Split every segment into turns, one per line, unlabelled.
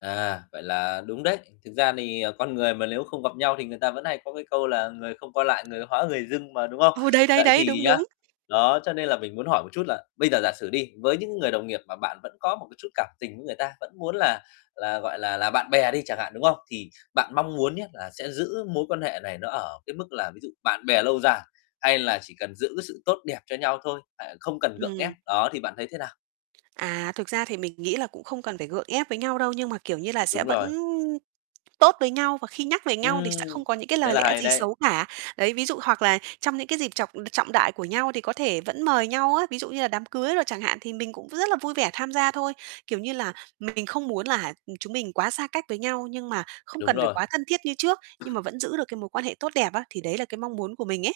À, vậy là đúng đấy. Thực ra thì, ờ, con người mà nếu không gặp nhau thì người ta vẫn hay có cái câu là "Người không qua lại, người hóa người dưng" mà, đúng không?
Ồ, đấy, đấy,
Vậy
đấy,
thì
đúng,
nhá
đúng.
đó, cho nên là mình muốn hỏi một chút là bây giờ giả sử đi, với những cái người đồng nghiệp mà bạn vẫn có một cái chút cảm tình với người ta, vẫn muốn là là, gọi là là, bạn bè đi chẳng hạn, đúng không? Thì bạn mong muốn nhá, là sẽ giữ mối quan hệ này nó ở cái mức là ví dụ bạn bè lâu dài hay là chỉ cần giữ cái sự tốt đẹp cho nhau thôi, à, không cần gượng ép?
Ừm.
Đó, thì bạn thấy thế nào?
À, thực ra thì mình nghĩ là cũng không cần phải gượng ép với nhau đâu, nhưng mà, kiểu như là, sẽ
Đúng
vẫn
rồi.
tốt với nhau và khi nhắc về nhau thì
Ừm,
sẽ không có những cái
thế
lời
là
lẽ
hay
gì
đấy.
xấu cả. Đấy, ví dụ hoặc là trong những cái dịp trọng trọng đại của nhau thì có thể vẫn mời nhau á, ví dụ như là đám cưới đồ chẳng hạn thì mình cũng rất là vui vẻ tham gia thôi. Kiểu như là, mình không muốn là, ừm, chúng mình quá xa cách với nhau nhưng mà không
Đúng
cần phải
rồi.
quá thân thiết như trước, nhưng mà vẫn giữ được cái mối quan hệ tốt đẹp á. Thì đấy là cái mong muốn của mình ấy.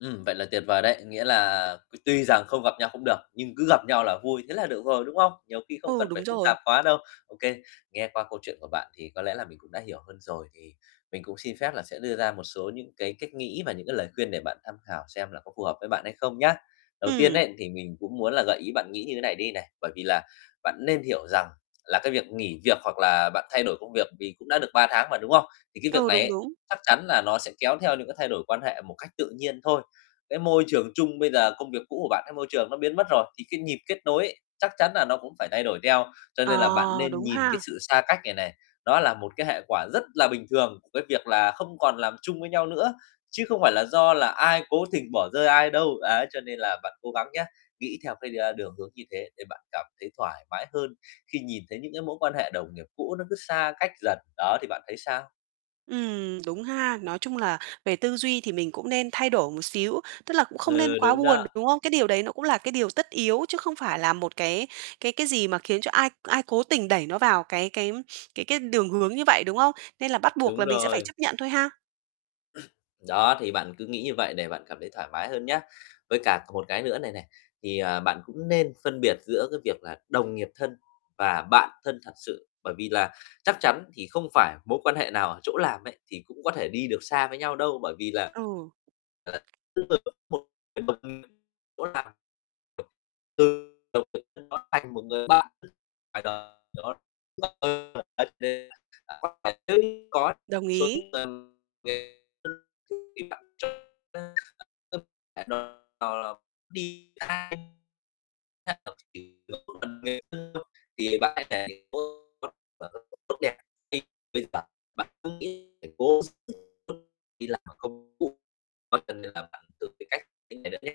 Ừm, vậy là tuyệt vời đấy. Nghĩa là tuy rằng không gặp nhau cũng được, nhưng cứ gặp nhau là vui, thế là được rồi, đúng không? Nhiều khi không
Ừ,
cần phải
đúng
phức
rồi.
tạp quá đâu. OK, nghe qua câu chuyện của bạn thì có lẽ là mình cũng đã hiểu hơn rồi, thì mình cũng xin phép là sẽ đưa ra một số những cái cách nghĩ và những cái lời khuyên để bạn tham khảo xem là có phù hợp với bạn hay không nhá. Đầu tiên
Ừm.
ấy, thì mình cũng muốn là gợi ý bạn nghĩ như thế này đi này, bởi vì là bạn nên hiểu rằng là cái việc nghỉ việc hoặc là bạn thay đổi công việc thì cũng đã được 3 tháng mà, đúng không? Thì cái việc
Ừ,
này
đúng,
ấy,
đúng.
chắc chắn là nó sẽ kéo theo những cái thay đổi quan hệ một cách tự nhiên thôi, cái môi trường chung bây giờ công việc cũ của bạn cái môi trường nó biến mất rồi thì cái nhịp kết nối ấy, chắc chắn nà nó cũng phải thay đổi theo. Cho
Ờ,
nên là bạn nên
đúng
nhìn cái
ha.
sự xa cách này này, đó là một cái hệ quả rất là bình thường của cái việc là không còn làm chung với nhau nữa, chứ không phải là do là ai cố tình bỏ rơi ai đâu. Đấy, cho nên là bạn cố gắng nhá, nghĩ theo cái, a, đường hướng như thế để bạn cảm thấy thoải mái hơn khi nhìn thấy những cái mối quan hệ đồng nghiệp cũ nó cứ xa cách dần. Đó, thì bạn thấy sao?
Ừm, đúng ha, nói chung là về tư duy thì mình cũng nên thay đổi một xíu, tức là cũng không nên
Ừ,
quá
đúng
buồn,
đó.
đúng không? Cái điều đấy nó cũng là cái điều tất yếu chứ không phải là một cái cái cái gì mà khiến cho ai ai cố tình đẩy nó vào cái cái cái cái đường hướng như vậy, đúng không? Nên là bắt buộc
Đúng
là mình sẽ phải
rồi.
chấp nhận thôi ha.
Đó, thì bạn cứ nghĩ như vậy để bạn cảm thấy thoải mái hơn nhá. Với cả còn một cái nữa này này, thì, à, bạn cũng nên phân biệt giữa cái việc là đồng nghiệp thân và bạn thân thật sự, bởi vì là chắc chắn thì không phải mối quan hệ nào ở chỗ làm ấy, thì cũng có thể đi được xa với nhau đâu. Bởi vì là
Ừ.
là [unintelligible] từ đồng nghiệp sau đó thành một bạn ngoài đời
Đồng ý.
[unintelligible] Tốt đẹp. Thì bây giờ bạn cứ nghĩ phải cố hết sức [unintelligible]